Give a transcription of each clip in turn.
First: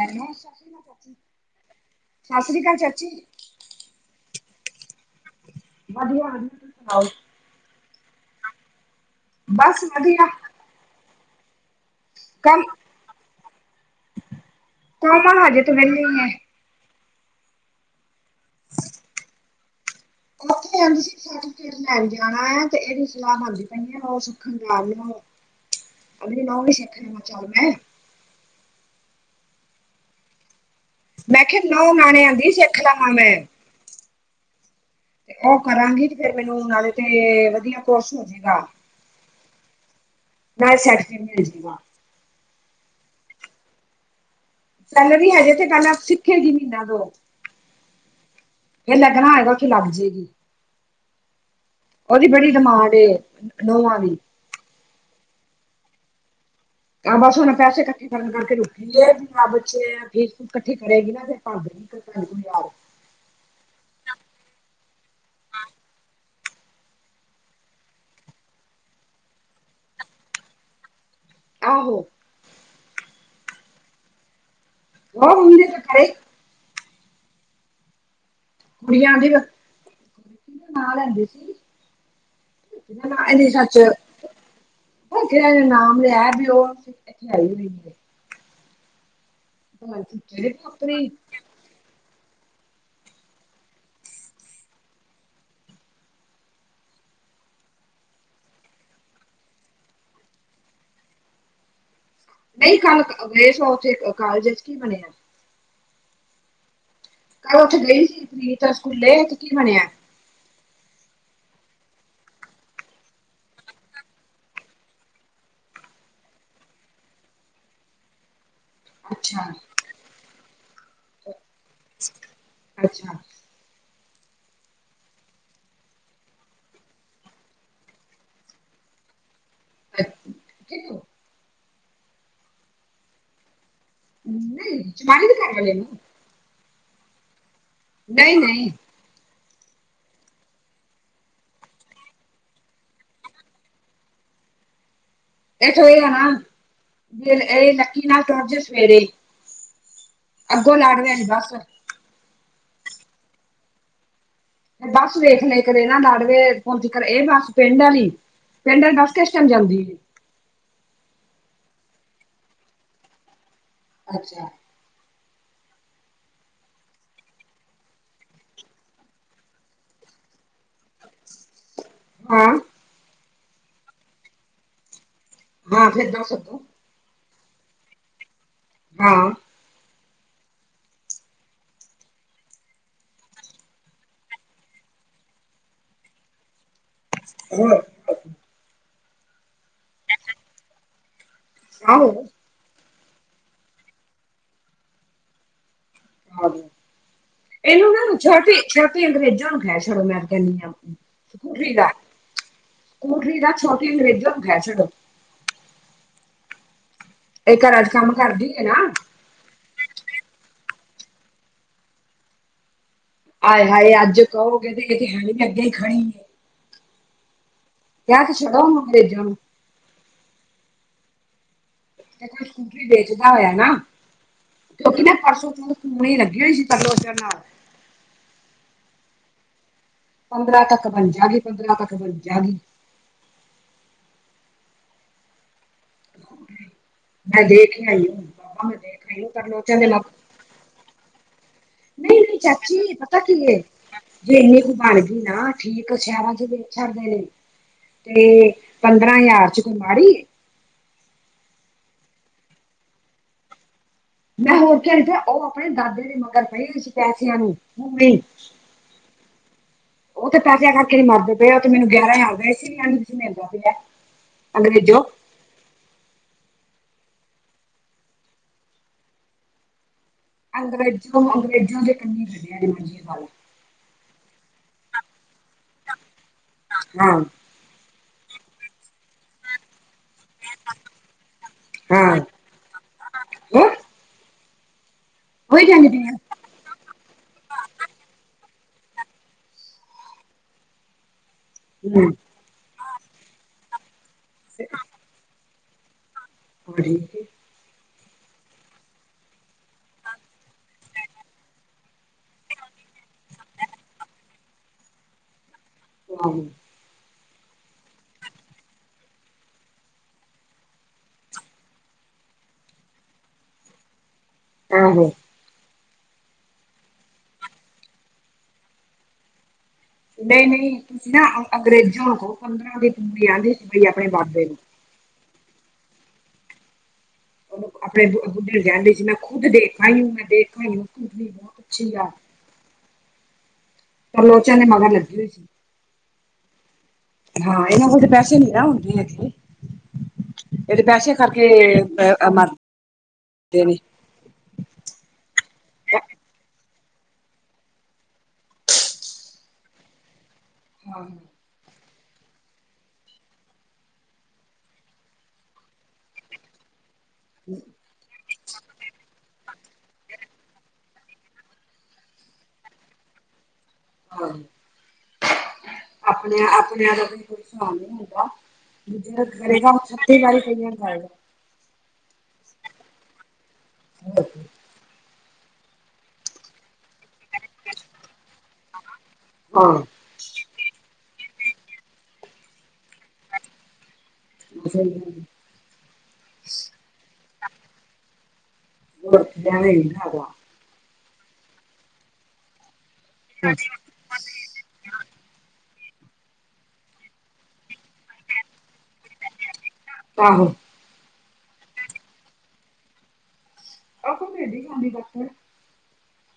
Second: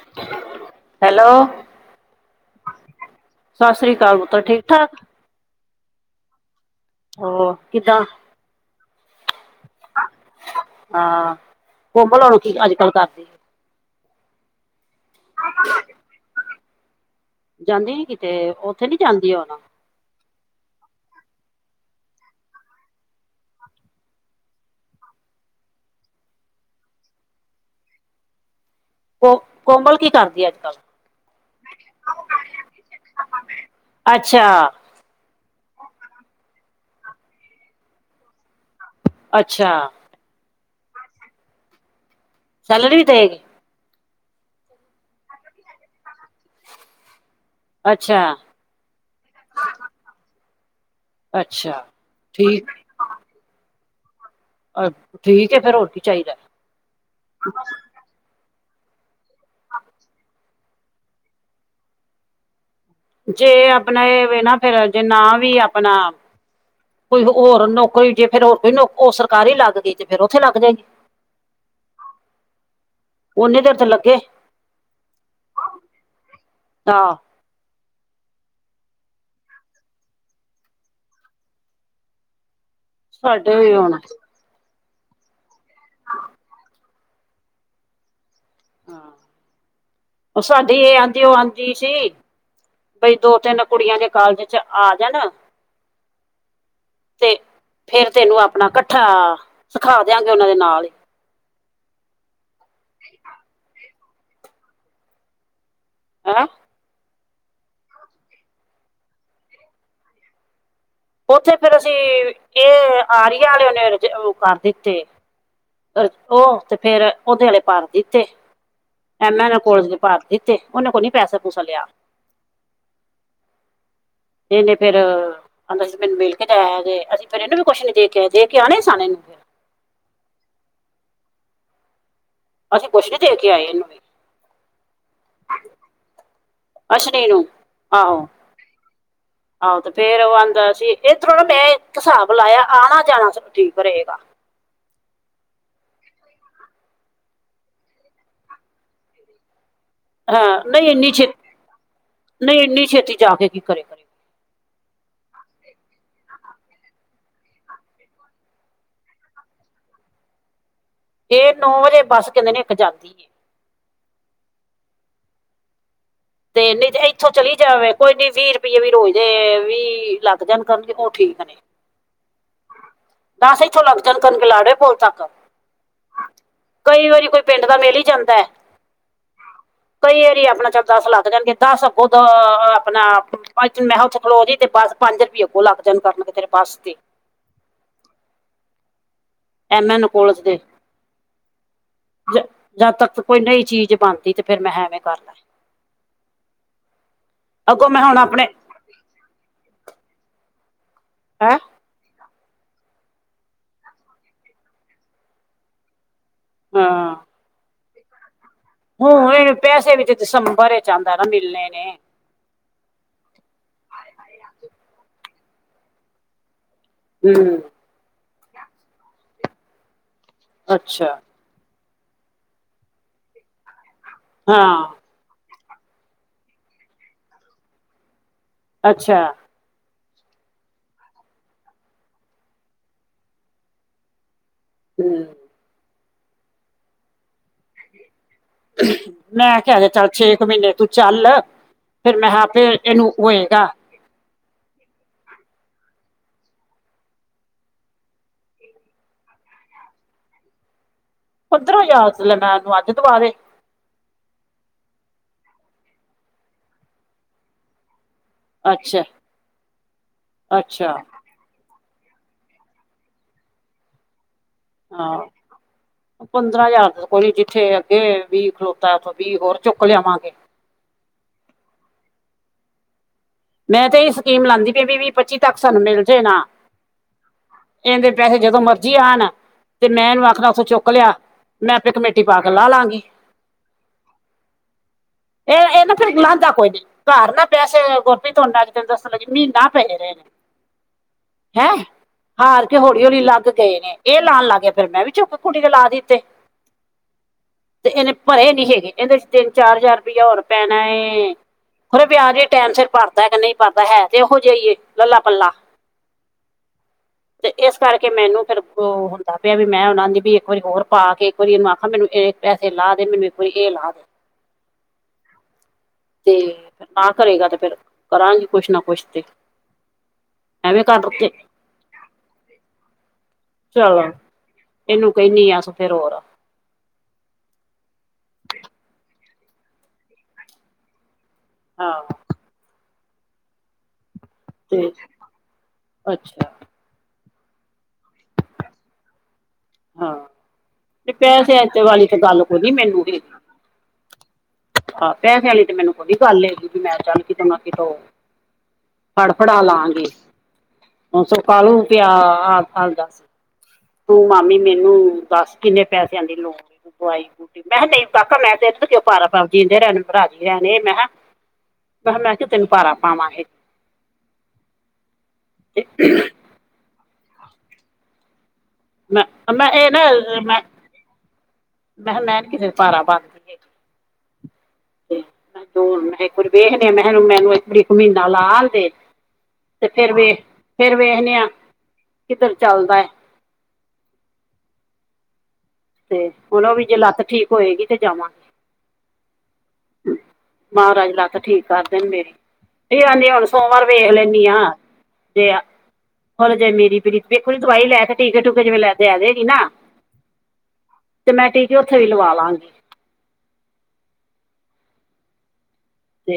Hello ਸਤਿ hello ਸ਼੍ਰੀ ਅਕਾਲ ਚਾਚੀ ਸਤਿ ਸ਼੍ਰੀ ਅਕਾਲ ਪੁੱਤਰ ਠੀਕ- ਠਾਕ ਵਧੀਆ ਓਰ ਹੋ ਕਿੱਦਾਂ ਬਸ ਵਧੀਆ। ਹਾਂ ਕੋਮਲ ਹੋਣ ਕੀ ਕਮ ਅੱਜ ਕੱਲ ਕਰਦੀ ਕੋਮਲ ਹਜੇ ਤੇ ਵੇਹਲੀ ਏ। ਜਾਂਦੀ ਨੀ ਕਿਤੇ ਉੱਥੇ ਨੀ ਜਾਂਦੀ ਹੁਣ [unintelligible] ਲੈਣ ਜਾਣੈ ਤੇ ਇਹਦੀ ਸਲਾਹ ਬਣਦੀ ਪਈ ਏ ਉਹ ਸੁੱਖਣ ਜਾ ਅ ਮ ਉਹ ਸੇਖਣੇ ਚੱਲ ਮੈਂ [unintelligible] ਕੋ ਕੋਮਲ ਕੀ ਕਰਦੀ ਅੱਜ ਕੱਲ੍ਹ ਮੈਂ ਕਿਹਾ ਨੌ ਨਾਣਿਆ ਦੀ ਸਿੱਖ ਦਾ ਮਨ ਐ। ਅੱਛਾ। ਤੇ ਉਹ ਕਰਾਂਗੀ ਤੇ ਫੇਰ ਮੈਨੂੰ ਨਾਲੇ ਤੇ ਵਧੀਆ ਕੋਰਸ ਹੋਜੇਗਾ। ਅੱਛਾ। ਮੈਂ ਸੈੱਦੀ [unintelligible] ਭੇਜਦੀਗਾ। ਸੈਲਰੀ ਵੀ ਦੇਗੀ। ਸੈਲਰੀ ਹਜੇ ਤੇ ਗੱਲ ਸਿੱਖੇਗੀ ਮਹੀਨਾ ਦੋ। ਅੱਛਾ। ਜੇ ਲੱਗਨਾ ਹੋਏਗਾ ਉਥੇ ਲੱਗ ਜੇਗੀ। ਅੱਛਾ ਉਹਦੀ ਬੜੀ ਠੀਕ ਡਮਾਂਡ ਏ ਨਉਆਂ ਦੀ ਅ ਠੀਕ ਏ ਫੇਰ ਹੋਰ ਕੀ ਚਾਹੀਦੈ। ਆ ਬਸ ਹੁਣ ਪੈਸੇ ਇਕਠੇ ਕਰਨ ਕਰਕੇ ਰੁਕੀਏ ਵੀ ਆਹ ਬੱਚੇ ਫੀਸ ਫੂਸ ਇਕੱਠੀ ਕਰੇਗੀ ਨਾ ਤੇ ਆਪਾਂ ਯ ਜੇ ਆਪਣਾ ਇਹ ਵੇ ਨਾ ਫੇਰ ਜੇ ਨਾ ਵੀ ਆਪਣਾ ਕੋਈ ਹੋਰ ਨੌਕਰੀ ਜੇ ਫੇਰ ਹੋਰ ਕੋਈ ਨ ਉਹ ਸਰਕਾਰੀ ਲੱਗ ਗਈ ਤੇ ਫੇਰ ਉੱਥੇ ਲੱਗ ਜੇਗੀ। ਆਹੋ ਓਨੀ ਦੇਰ ਤੇ ਲੱਗੇ ਉਹ ਹੁੰਦੀ ਆਂ ਖਰੇ ਟਾ ਕੁੜੀਆਂ ਆਂਦੀ ਆਂ ਨਾਂ ਲੈਂਦੇ ਸੀ [unintelligible] ਸਾਡੇ ਵੀ ਸਚ ਹੁਣ ਉਹ ਜਿਨਾਂ ਨੇ ਨਾਮ ਲਿਆ ਬੀ ਉਹ ਇਥੇ ਆਈ ਹੋਈ ਹਾਂ ਉਹ ਸਾਡੀ ਇਹ ਹਾਂਜੀ ਆਂਦੀ [unintelligible] ਉਹ ਆਂਦੀ ਸੀ ਬਈ ਦੋ ਤਿੰਨ ਕੁੜੀਆਂ ਜੇ ਕਾਲਜ ਚ ਆ ਜਾਣ ਤੇ ਫੇਰ ਤੈਨੂੰ ਆਪਣਾ ਇਕੱਠਾ ਸਿਖਾ ਦਿਆਂਗੇ ਉਹਨਾਂ ਦੇ ਨਾਲ ਹੀ ਨਹੀਂ ਕੱਲ ਗਏ ਸੋ ਉੱਥੇ ਕਾਲਜ ਚ ਕੀ ਬਣਿਐ। ਆ ਕੱਲ ਉੱਥੇ ਗਈ ਸੀ ਪ੍ਰੀਤ ਸਕੂਲੇ ਓ ਥੇ ਕੀ ਬਣਿਆ ਉੱਥੇ ਫੇਿਰ ਅਸੀਂ ਇਹ ਆਰੀਆ ਵਾਲੇ ਉਹਨੇ ਰਜ ਕਰ ਦਿੱਤੇ ਉਹ ਤੇ ਫੇਰ ਉਹਦੇ ਆਲੇ ਭਰ ਦਿੱਤੇ ਐਮ ਅੱਛਾ ਐ ਨ ਕੋਲਜ ਦੇ ਭਰ ਦਿੱਤੇ ਉਹਨੇ ਕੋ ਨੀ ਪੈਸਾ ਪੂਸਾ ਲਿਆ ਅੱਛਾ ਇਹਨੇ ਫੇਰ ਆਂਦਾ ਸੀ ਮੈਨ ਮਿਲ ਕੇ ਜਾਇਆ ਜੇ ਅਸੀਂ ਫਿਰ ਇਹਨੂੰ ਵੀ ਕੁੱ ਛ ਨੀ ਦੇ ਕੇ ਆਏ ਦੇ ਕੇ ਆਣੇ ਸਨ ਇਨੂੰ ਫਿਰ ਅੱ ਕਿਨੂੰ ਅਸੀਂ ਕੁਛ ਨੀ ਦੇ ਕੇ ਆਏ ਇਹਨੂੰ ਵੀ ਨਹੀਂ ਚ ਮਾਰੀ ਦੇ ਘਰ ਵਾਲੇ ਨੂੰ ਅਸ਼ਨੀ ਨੂੰ ਆਹੋ ਨਹੀਂ ਨਹੀਂ ਆਹੋ ਤੇ ਫੇਰ ਉਹ ਆਂਦਾ ਸੀ ਏਦਰੋ ਨਾ ਮੈਂ ਇੱਕ ਹਿਸਾਬ ਲਾਇਆ ਆਣਾ ਜਾਣਾ ਸਬ ਠੀਕ ਰਹੇਗਾ ਇਥੋਂ ਇਹ ਆ ਨਾ ਜ ਇਹ ਲੱਕੀ ਨਾਲ ਟੁਰ ਜੇ ਸਵੇਰੇ ਈ ਹਾਂ ਨਹੀਂ ਇੰਨੀ ਬੱਸ ਛੇਤੀ ਨਹੀਂ ਇੰਨੀ ਛੇਤੀ ਜਾ ਕੇ ਕੀ ਕਰੇ ਕਰੇਗਾ ਤੇ ਬੱਸ ਵੇਖ ਲੇ ਕਰੇ ਨਾ ਲਾਡਵੇ ਪੋਂਚ ਕਰ ਇਹ ਬੱਸ ਪਿੰਡ ਵਾਲੀ ਪਿੰਡ ਆਲੀ ਬਸ ਕਿਸ ਟੈਮ ਜਾਂਦੀ ਏ ਏ ਨੌ ਵਜੇ ਬੱਸ ਕਹਿੰਦੇ ਨੇ ਇੱਕ ਜਾਂਦੀ ਏ ਅੱਛਾ ਤੇ ਨਹੀਂ ਇੱਥੋਂ ਚਲੀ ਜਾਵੇ ਕੋਈ ਨੀ ਵੀਹ ਰੁਪਈਏ ਵੀ ਰੋਜ਼ ਦੇ ਵੀ ਲੱਗ ਜਾਣ ਕਰਨਗੇ ਉਹ ਠੀਕ ਨੇ ਹੈਂ ਦਸ ਇੱਥੋਂ ਲੱਗ ਜਾਣ ਕਰਨਗੇ ਲਾਡਵੇ ਪੁਲ ਤੱਕ ਹਾਂ ਫਿਰ ਦਸ ਅਗੋ ਕਈ ਵਾਰੀ ਕੋਈ ਪਿੰਡ ਦਾ ਮੇਲ ਹੀ ਜਾਂਦਾ ਹੈ ਹਾਂ ਕਈ ਏਰੀ ਆਪਣਾ ਚ ਦਸ ਲੱਗ ਜਾਣਗੇ ਦਸ ਅੱਗੋਂ ਦ ਆਪਣਾ ਮੈਂ ਉੱਥੇ ਖਲੋ ਜੀ ਤੇ ਬਸ ਪੰਜ ਰੁਪਈਏ ਅੱਗੋ ਲੱਗ ਜਾਣ ਕਰਨਗੇ ਤੇਰੇ ਬੱਸ ਤੇ ਹਣ ਐਮ ਐਨ ਕੋਲਜ ਦੇ ਆਹ ਜਦ ਤੱਕ ਕੋਈ ਨਹੀਂ ਚੀਜ਼ ਬਣਦੀ ਤੇ ਫੇਿਰ ਮੈਂ ਐਵੇਂ ਕਰ ਲੈ ਆਹੋ ਅੱਗੋਂ ਇਹਨੂੰ ਮੈਂ ਨਾ ਹੁਣ ਆਪਣੇ ਛੋਟੀ ਛੋਟੀ ਅੰਗਰੇਜ਼ਾਂ ਨੂੰ ਖਹਿ ਛਡੋ ਮੈਂ ਕਹਿੰਦੀ ਆ ਹੈਂ ਸਕੂਟਰੀ ਦਾ ਸਕੂਟਰੀ ਦਾ ਛੋਟੀ ਅੰਗਰੇਜ਼ਾਂਨੂੰ ਕੈ ਛੱਡੋ ਹਾਂ ਇਹ ਘਰਾਂ ਚ ਕੰਮ ਕਰਦੀ ਹੈ ਨਾ ਹੁਣ ਇਹ ਪੈਸੇ ਵੀ ਤੇ ਦਸੰਬਰ ਚ ਆਂਦਾ ਨਾ ਮਿਲਣੇ ਨੇ ਆਾਏ ਹਾਏ ਅੱਜ ਕਹੋਗੇ ਤੇ ਇਹ ਤੇ ਹੈ ਨੀ ਵੀ ਅੱਗੇ ਹੀ ਖਣੀਏ ਹਮ ਯਾ ਤੁਸੀਂ ਕ ਓਅੰਗਰੇਜਣ ਨੂੰ ਅੱਛਾ। ਜੇ ਕੋ ਈ ਸਕੂਟਰੀ ਵੇਚਦਾ ਹੋਇਆ ਨਾ ਹਾਂ ਕਿਉਂਕਿ ਨਾ ਪਰਸੋਂ ਤ ਪੂਣੀ ਲਗੀ ਹੋਈ ਸੀ ਤਰਲੋਚਨ ਨਾਲ ਅੱਛਾ। ਪੰਦਰਾਂ ਤੱਕ ਬਣ ਜਾਗੀ ਪੰਦਰਾਂ ਤੱਕ ਬਣ ਜਾਗੀ। ਹੂੰ। ਮੈ ਦੇਖ ਣੇ ਨ [unintelligible] ਮੈਂ ਕੇਯਾ ਕੇ ਚੱਲ ਛੇ ਕੁ ਮਹੀਨੇ ਤੂੰ ਚੱਲ। ਫਿਰ ਨਹੀਂ ਮੈਂਹ ਨਹੀਂ ਆਪੇ ਚਾਚੀ ਏਨੂੰ ਪਤਾ ਕੀ ਏ ਹੋਏਗਾ। ਜੇ ਇੰਨੀ ਕੁ ਬਣ ਗਈ ਨਾ ਠੀਕ ਸ਼ਹਿਰਾਂ ਵੇਚ ਛੱਡਦੇ ਨੇ ਤੇ ਪੰਦਰਾਂ ਹਜ਼ਾਰ ਚ ਕੋਈ ਮਾੜੀ ਏ। ਪਦਰਾਂ ਹਯਾਰ ਚ ਲੈ ਮਾ ਨੂੰ ਅਦ ਦਵਾ ਦੇ। ਮੈਂ ਹੋਰ ਕਯਾ ਚਾਇਦਾ ਔ ਅਪਣੇ ਦਾਦੇ ਦੇ ਮਗਰ ਪਈ ਸੀ ਪੈਂਦਾ ਨੂੰ ਹੁਨ ਵੀ ਅੱਛਾ ਔਤੇ ਪੈਸੇਯਾ ਅੱਛਾ ਕਰਕੇ ਹੀ ਮਰਦੇ ਪੇ ਤੇ ਅੱਗੇ ਮੈਨੂੰ ਗਿਆਰਾਂ ਹਜਾਰ ਪਏ ਸੀ ਮੈਨੁੰ ਨਈ ਸੀ ਮਿਲਦਾ ਪਯਾ। ਝ ਹਾਂ। ਪੰਦਰਾਂ ਹਜ਼ਾਰ ਕੋਈ ਜਿੱਥੇ ਅੱਗੇ ਵੀਹ ਖਲੋਤਾ ਔਥੋਂ ਵੀਹ ਹੋਰ ਚੁੱਕ ਲਿਆਵਾਂਗੇ। [unintelligible] ਮੈਂ ਤਾਂ ਏਈ ਸਕੀਮ ਲਾਂਦੀ ਪਈ ਵੀ, ਵੀ- ਵੀ, ਪੱਚੀ-ਪਚੀ ਤੱਕ ਸਾਨੂੰ ਮਿਲ ਜੇ ਨਾ- ਹਾਂ। ਏਂਦੇ ਪੈਸੇ ਜਦੋਂ ਮਰਜ਼ੀ ਆਣ। ਤੇ ਮੈਂ ਏਨੂੰ ਆਖਨਾ। ਥੋ ਚੁੱਕ ਲਿਆ। ਮੈਂ ਆਪੇ ਕਮੇਟੀ ਪਾ ਕੇ ਲਾਹ ਲਾਂਗੀ। ਏ ਏਨਾ ਫੇਰ ਲਾਂਦਾ ਕੋਈ ਨੀ ਘਰ ਨਾ ਪੈਸੇ ਅ ਵੀ ਤਾਨੂੰ ਅੱਜ ਦੱਸਨ ਲਗੀ ਮੀਨਾ ਪੈ ਜਾਨੇ ਨੇ ਹੈਂ। ਹਾਰ ਕੇ ਹੌਲੀ-ਹੌਲੀ ਲੱਗ ਗਏ ਨੇ, ਏਹ ਲਾਣ ਲੱਗ ਗਏ, ਫੇਰ ਮੈਂ ਵੀ ਚੁੱਕ ਕੁੁੜੀ ਦੇ ਲਾ ਦਿੱਤੇ। [unintelligible] ਤੇ ਏਨੇ ਭਰੇ ਨੀ ਹੈਗੇ। ਏਂਦੇ ਚ ਤਿੰਨ, ਚਾਰ ਹਜ਼ਾਰ ਰਪਇਆ ਹੋਰ ਪੈਣਾ ਏ। ਹਰ ਵਆਜ ਵੀ ਟਾਈਮ ਸਿਰ ਭਰ। ਜਦ ਨੀ ਕਰਦਾ ਹੈ ਸੀ ਔ ਔਹੋ ਜੇਈ ਏ ਕਲਾ -ਕਲਾ। ਆਹੋੋ। [unintelligible] ਤੇ ਏਸ ਕਰਕੇ ਮੈਨੂੰ ਫੇਰ ਔ ਹੋਂਦਾ ਪਿਆ ਵੀ ਮੈਂ ਔਨਾਂ ਦੀ ਵੀ ਇੱਕ ਵਾਰੀ ਹੋਰ ਪਾ ਕੇ ਇੱਕ ਵਾਰੀ ਏਨੂੰ ਆਖਾਂ ਮੈਨੂੰ ਇਹ ਪੈਸੇ ਲਾ ਦੇ ਮੈਨੂੰ, ਇਕ ਵਾਰੀ ਏਹ ਲਾ ਦੇ ਆਹੋ- ਤੇ ਨਾ ਕਰੇਗਾ ਤੇ ਫੇਰ ਕਰਾਂਗੀ ਕੁਛ ਨਾ ਕੁਛ ਤੇ। ਨਈ ਨਈ ਐਵੇਂ ਕਰ ਤੁਸੀ ਨਾ ਤੇ ਅੰਗਰੇਜੁ ਕੋ ਪੰਦਰਾਂ ਦੇ ਤੇਨੂੰ ਦੇਯਾਂਗੀ। ਚਲੋ ਏਨੂੰ ਕੈਨੀ ਅਸ ਫੇਰ ਹੋਰ। ਅਪਨੇ ਆਪਣੇ ਬੁੱਢੀ ਨੂੰ ਕੈਂਦੇ ਸੀ ਮੈਂ ਖੁਦ ਦੇਖਈ ਮੈਂ ਦੇਖੀ ਕਹੀਂ ਨਾ ਅੱਛੀ ਹਾਂ ਆ। ਪਰ ਲੋਚਨ ਦੇ ਮਗਰ ਤੇ ਲਗੀ ਹੋਈ ਸੀ। ਅੱਛਾ। ਹਾਂ ਏਨਾਂ ਕੋਲ ਤਾਂ ਪੈਸੇ ਨੀ ਨਾ ਹੋਂਨਗੇ ਬੀੲਡ ਦੇ। ਹਾਂ ਏਦੇੇ ਤੇ ਪੈਸੇ ਕਰਕੇ ਤੇ ਵਾਲੀ ੲਏ ਤੇ ਅਮ ਗੱਲ ਮਰ ਕੋਈ ਨੀ ਦੇ ਨੇ। ਅਹ ਪੈਸੇ ਆ ਲਈ ਕਹ ਲੈਏ ਤੇ ਮੈਨੂੰ ਬਡੀ ਗੱਲ ਹੇ। [unintelligible] ਚੱਲ ਮੈ ਕਿਤੋ ਨਾ ਕਿਤੋਂ ਫੜ ਫੜਾ ਲਾਂਗੇ ਹਾਂ ਹੁਣ ਸਰਕਾਰੀ ਸੋ ਕਾਲੂ ਪਿਆ ਅਠ ਸਾਲ ਦਸ। ਤੂੰ ਮਮੀ ਮੈਨੂੰ ਦੱਸ ਕਿੰਨੇ ਪੈਸਿਆਂ ਦੀ ਲੋੜ ਦਵਾਈ -ਦਵੂਈ। ਮੈਂ ਹ ਕਯਾ ਨਈ। ਕਾਕਾ ਮੈਂ ਤੇ ਅਜ ਬਾਰਾ ਸਾਲ ਜੀਂਦੇ ਰਹਿਣਾ ਭਰਾ ਜੀ ਆ ਨੇ ਮੈਂ ਹਾਂ ਮੈਂ ਕਿਹਾ। ਮੈ ਕਿਯੋਂ ਤੈਨੂ ਭਾਰਾ ਪਾਵਾਂਗੇ। ਆਹ ਤੇ [unintelligible] ਆਪਣੇ ਆਪਣੇਆਂ ਦਾ ਕੋਈ ਈ ਗੁਸਾ ਨੀ ਹੋਂਦਾ। ਜੋ ਜੇੜਾ ਮੈਂ ਮੈਂ ਕਰੇਗਾ ਇਹ ਨਾ ਛੱਤੀ ਵਾਰੀ ਮੈਂ ਮੈਂ ਪੈਲਾ ਖਾਏਗਾ। ਕਿਹਾ ਮੈਂ ਨੀ ਕਿਸੇ ਭਾਰਾ ਬਣਦੀ ਹੈਗੀ ਹ [unintelligible] ਤੇ ਮੈਂ ਦੋ ਮੈ ਅਹ ਇਕ ਵਾਰੀ ਮੈਹ ਏਨੂੰ ਮੈ ਕਯਾ ਇਕ ਵਾਰੀ ਮੈਨੂੰ ਮੀਨਾ ਲਾਨ ਦੇ। ਕੋਨ। ਤੇ ਫੇਰ ਵੇਖ ਫੇਰ ਵੇਖਨੇ ਆਂ ਕਿੱਧਰ ਚੱਲਦਾ ਏ। [unintelligible] ਫੇਰ ਹੁਨ ੳ ਵੀ ਜੇ ਲੱਤ ਠੀਕ ਹੋਏਗੀ ਤੇ ਜਾਵਾਂਗੇ। ਵਿਆਵਾ [unintelligible] ਮਹਾਰਾਜ ਲੱਤ ਠੀਕ ਕਰਦੇਣ ਮੇਰੀ, ੳ ਕਹਿੰਦੀ ਹੁਣ ਸੋਮਵਾਰ ਵੇਖ ਲੈਂਦੀ ਆਂ ਜੇ ਆ ਖੋਲ ਜੇ ਮੇਰੀ ਪੂਰੀ, ਵੇਖੋ ਜੀ ਦਵਾਈ ਲੈ ਕੇ ਟੀਕੇ ਟੂਕੇ ਜਿਵੇਂ ਲੈ ਕੇ ਆਜੇਗੀ ਨਾ ਆਹੋ। ਤੇ ਮੈਂ ਟੀਕੇ ਉੱਥੇ ਵੀ ਲਵਾ ਲਾਂਗੀ। ਆਹੋ ਮੇਦੀ ਗੀ ਡ [unintelligible] ਤੇ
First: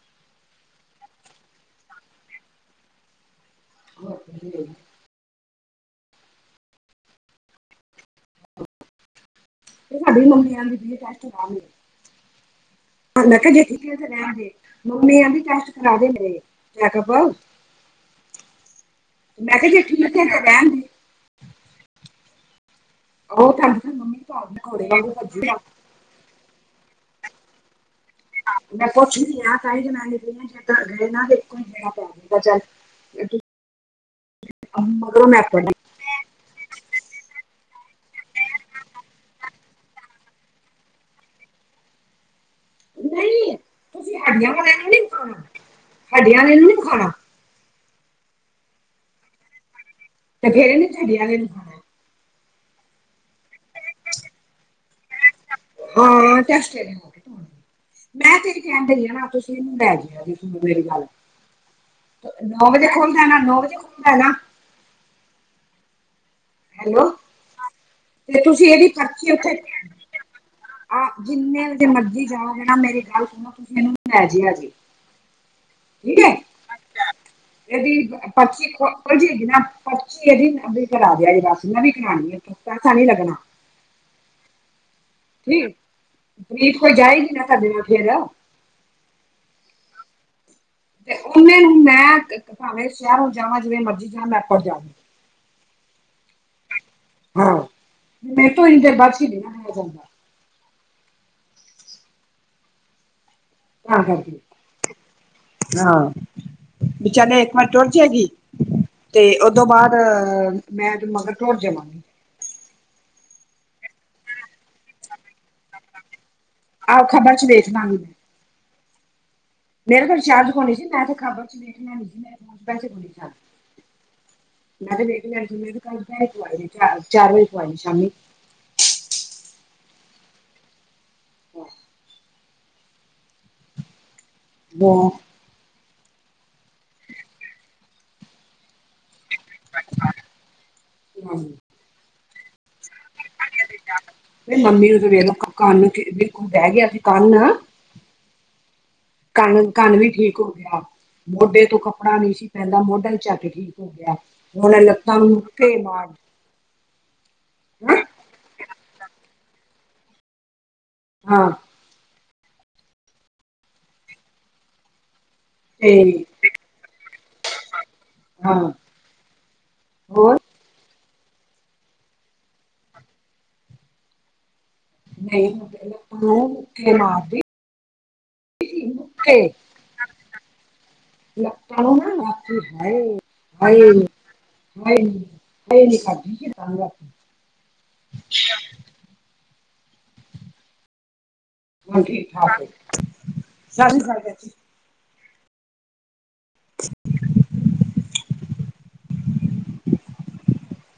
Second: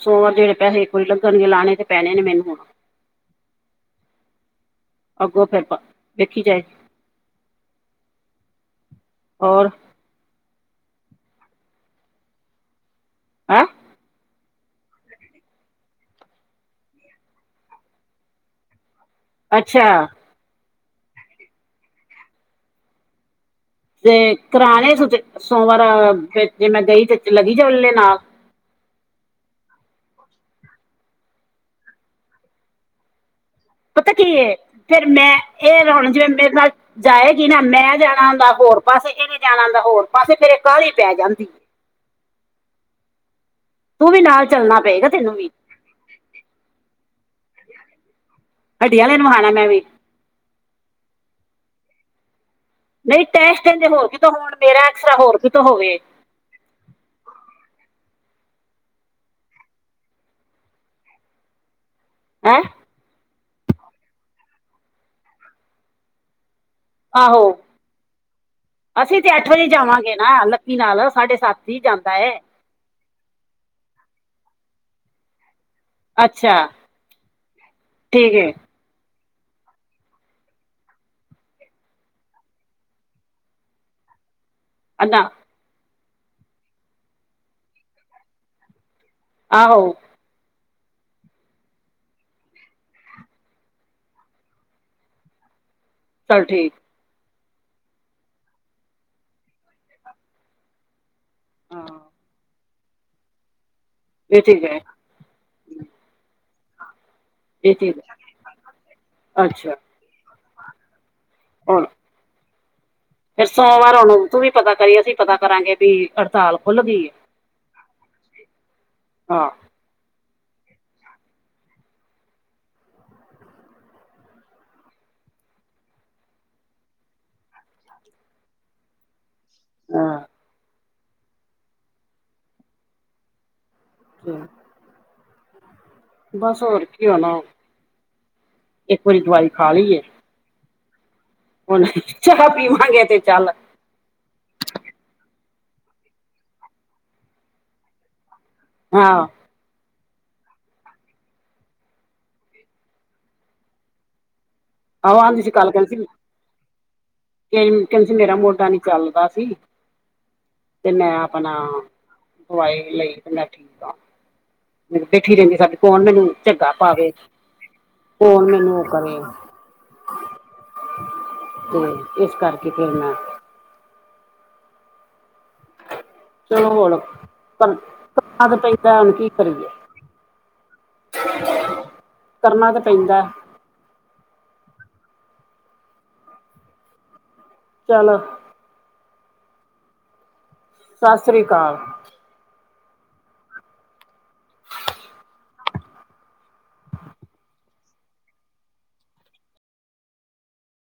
ਸੋਮਵਾਰ ਜਿਹੜੇ ਪੈਸੇ ਇਕ ਵਾਰੀ ਲੱਗਣਗੇ ਲਾਣੇ ਤੇ ਪੈਣੇ ਨੇ ਮੈਨੂੰ ਹੁਣ। ਹ [unintelligible] ਅੱਗੋਂ ਫਿਰ ਪ, ਵੇਖੀ ਜਾਏ। ਔਰ ਤੇ ਸਾਡੀ ਮੰਮੀ ਕਹਿੰਦੀ ਪਈ ਏ ਟੈਸਟ ਕਰਾਲੋ। ਮੈ ਕੇਹਾ ਜੇ ਹੈ ਛੁਟਿਆਂ ਰੈਣਗੇ ਮੰਮੀ ਕਹਂਦੀ ਟੈਸਟ ਕਰਾ ਦੇ ਮੇਰੇ ਮੈ ਕੇਹਾ ਬੳ ਮੈਂ ਕਿਹਾ ਜੇ ਅੱਛਾ ਠੀਕ ਏ ਤੇ ਰੈਣਦੇ। ਉਹ ਤਾਂ ਤੇ ਪੁਰਾਣੇ ਸੁਚ ਸੋਮਵਾਰ ਜੇ ਮੈਂ ਗਈ ਤੇ ਲੱਗੀ [unintelligible] ਨਾਲ। ਮੈਂ ਪੁੱਛ ਨੀ ਆ, ਤਾਹੀਮ ਤਾਂ ਮੈਂ ਨ ਜੇ ਘਰ ਗਏ ਨਾ ਤੇ ਇੱਕੋ ਹੀ ਬੇਣਾ ਪੈ ਜਾਗਾ ਚੱਲ [unintelligible] ਅੱ [inaudible] ਪਤਾ ਕੀ ਏ, ਫੇਰ ਮੈਂ ਪੜ੍ਹੀ ਏ ਹੁਣ ਜਿਵੇਂ ਮੇਰੇ ਨਾਲ ਜਾਏਗੀ ਨਾ ਮੈਂ ਜਾਣਾ ਹੁੰਦਾ ਹੋਰ ਪਾਸੇ ਇਹਨੇ ਜਾਣਾ ਹੁੰਦਾ ਹੋਰ ਪਾਸੇ, ਫੇਰ ਐ ਕਾਲੀ ਪੈ ਜਾਂਦੀ ਏ। ਨਈ ਤੂੰ ਤੁਸੀਂ ਵੀ ਨਾਲ ਹਡੀਆਂ ਵਾਲੇ ਚੱਲਣਾ ਨੂੰ ਨਈ ਪਏਗਾ ਤੈਨੂੰ ਵਖਾਣਾ, ਵੀ ਹੱਡੀਆਂ ਵਾਲੇ ਨੂੰ ਨੀ ਵਖਾਣਾ। ਹੱਡੀਆਂ ਵਾਲੇ ਨੂੰ ਵਖਾਣਾ ਮੈਂ ਵੀ। ਤਾਂ ਫੇਰ ਨੀ ਹੱਡੀਆਂ ਆਲੇ ਨੂੰ ਵਖਾਣੇ। ਨਈ ਟੈਸਟ ਕੈਂਦੇ ਹੋਰ ਕੀਤੋ ਹੋਣ, ਮੇਰਾ ਐਕਸਰੇ ਹੋਰ ਕੀਤੋ ਹੋਵੇ। ਹਾਂ ਟੇਟਸ ਹੋਰ ਕਿਤੋ। ਮੈਂ ਤੇਰੀ ਕਹਿਣ ਡਈ ਆ ਨਾ, ਤੁਸੀਂ ਇਹਨੂੰ ਲੈ ਜੇਆ ਜੇ ਸੁਣੋ ਮੇਰੀ ਗੱਲ। ਹੈਂ ਨੌ ਵਜੇ ਖੁਲਦਾ ਏ ਨਾ, ਨੌ ਵਜੇ ਖੁਲਦਾ ਏ ਨਾ। ਹੈਲੋ ਆਹੋ ਤੇ ਤੁਸੀਂ ਇਹਦੀ ਅਸੀਂ ਪਰਚੀ ਤੇ ਅੱਠ ਉੱਥੇ ਵਜੇ ਜਾਵਾਂਗੇ ਨਾ ਲੱਕੀ ਆ ਨਾਲ ਸਾਡੇ ਜਿੰਨੇ ਸੱਤ ਈ ਵਜੇ ਜਾਂਦਾ ਮਰਜ਼ੀ ਏ। ਜਾਓਗੇ ਮੇਰੀ ਗੱਲ ਸੁਣੋ ਤੁਸੀਂ ਇਹਨੂੰ ਲੈ ਜੀਆ ਜੇ। ਠੀਕ ਏ। ਅੱਛਾ ਅੱਛਾ, ਏਦੀ ਠੀਕ ਏ ਪਰਚੀ ਭਜੀ ਨਾ ਪਰੱਚੀ ਇਹਦੀ ਨਾਂ ਦੀ ਕਰਾ ਦੇਆ ਜੇ ਬਸ ਨਵੀ ਕਰਾਣੀ ਏ ਪੈਸਾ ਨੀ ਲੱਗਣਾ। ਅਦਾ ਠੀਕ, ਪ੍ਰਿਤ ਕੋਲ ਜਾਏਗੀ ਨਾ ਸਾਡੀ [unintelligible] ਆਹੋ। ਤੇ ਉਹਨੇ ਨੂੰ ਮੈਂ ਕ-ਕ ਭਾਵੇਂ ਸ਼ਹਿਰੋ ਜਾਵਾਂ ਜਿਵੇਂ ਮਰਜੀ ਜਾਵਾਂ ਮੈਂ ਪੋਂਚ ਜਾਂਗੀ। ਚਲ ਠੀਕ ਹਾਂ ਨਟੋ ਹਦੇ ਬਰਸ [unintelligible] ਹਾਂ ਤਾਂ ਕਰਕੇ ਇਹ ਠੀਕ ਹੈ ਹਾਂ ਵਿ ਚਾਲ ਏ ਮੈਂ ਇਹ ਤੁਰ ਠੀਕ ਹੈ ਜੇਗੀ, ਤੇ ਉਦੋਂ ਅੱਛਾ ਬਾਅਦ ਮੈਂ ਏਦੇ ਮਗਰ ਤੁਰ ਜਾਵਾਂਗੀ। ਫੇਰ ਸੋਮਵਾਰ ਹੁਣ ਤੂੰ ਵੀ ਪਤਾ ਕਰੀ ਅਸੀਂ ਪਤਾ ਕਰਾਂਗੇ ਵੀ ਹੜਤਾਲ ਖੁੱਲ ਆਹੋ ਗਈ ਹੈ ਖੱਬਰਾ ਚ ਦੇਖ ਦਾਗੀ ਮੈੰ। ਹਾਂ। ਮੇਰਾ ਤਾਂ ਰਿਚਾਰਜ ਕੋਨੀ ਸੀ ਮੈਂ ਤੇ ਖਬਰ ਚ ਵੇਖ ਲੈਣੀ ਸੀ ਮ ਪੈਸੇ ਖ ਸ ਮੈਂ ਤੇ ਬੇਟੀ ਆਈ ਸੀ ਮਣ ਕੱਲੈ ਪਵਾਏ ਚ ਚਾਰ ਵਜੇ ਪਵਾਏ ਸ਼ਾਮੀ। ਹਾਂ। [inaudible] ਕਿਆ? ਬੋ ਬਸ ਹੋਰ ਕੀ ਹੋਣਾ? ਇੱਕ ਵਾਰੀ ਦਵਾਈ ਖਾ ਲਈਏ ਹੈ। ਹਾਂਜੀ। ਹੁਣ ਚਾਹ ਪੀਵਾਂਗੇ ਤੇ ਚੱਲ। ਨਹੀਂ ਮੰਮੀ ਉਹਦੋਂ ਵੇਰ ਕੰਨ ਬਹਿ ਗਿਆ ਸੀ ਕੰਨ ਆ [inaudible] ਹਾਂ। ਕੰਨ -ਕੰਨ ਵੀ ਠੀਕ ਹੋ ਗਿਆ। ਮੋਢੇ ਤੋਂ ਕੱਪੜਾ ਨਹੀਂ ਸੀ ਪੈਂਦਾ ਮੋਢਾ ਚੱਟ ਕੇ ਠੀਕ ਹੋ ਗਿਆ। ਹੁਣ ਯੇ ਲੱਤਾਂ ਨੂੰ ਮੁੱਕੇ ਮਾਰ ਕਹਿੰ ਹੈਂ ਕੇਹਦੀ ਸੀ ਮੇਰਾ ਮੋਢਾ ਨਹੀਂ ਚੱਲਦਾ ਸੀ। ਤੇ ਮੈਂ ਹਾਂ ਆਪਣਾ ਦਵਾਈ ਲਈ ਤੇ ਮੈਂ ਠੀਕ ਹਾਂ ਆ। ਬੈਠੀ ਰਹਿੰਦੀ ਸਾਡੇ ਤੇ ਕੌਣ ਮੈਨੂੰ ਝੱਗਾ ਪਾਵੇ ਕੌਣ ਹਾਂ ਮੈਨੂੰ ਕਰੇ ਹੋਰ ਤੇ ਇਸ ਕਰਕੇ ਫਿਰ ਮੈਂ ਨਹੀਂ ਹ ਪਹਿਲਾਂ ਚਲੋ ਹੋਰ ਕਰਨਾ ਪ ਭੈ ਹੁਣ ਕੀ ਮੁੱਕੇ ਕਰੀਏ? ਕਰਨਾ ਤਾਂ ਪੈਂਦਾ ਏ। ਹਾਏ-ਹਾਏ ਨਾਏ ਨੀ ਖਾਦੀ ਕਿ ਚਾ ਨਾ ਸਤਿ ਸ਼੍ਰੀ ਅਕਾਲ। ਹੁਣ ਠੀਕ- ਠਾਕ ਆ। [inaudible]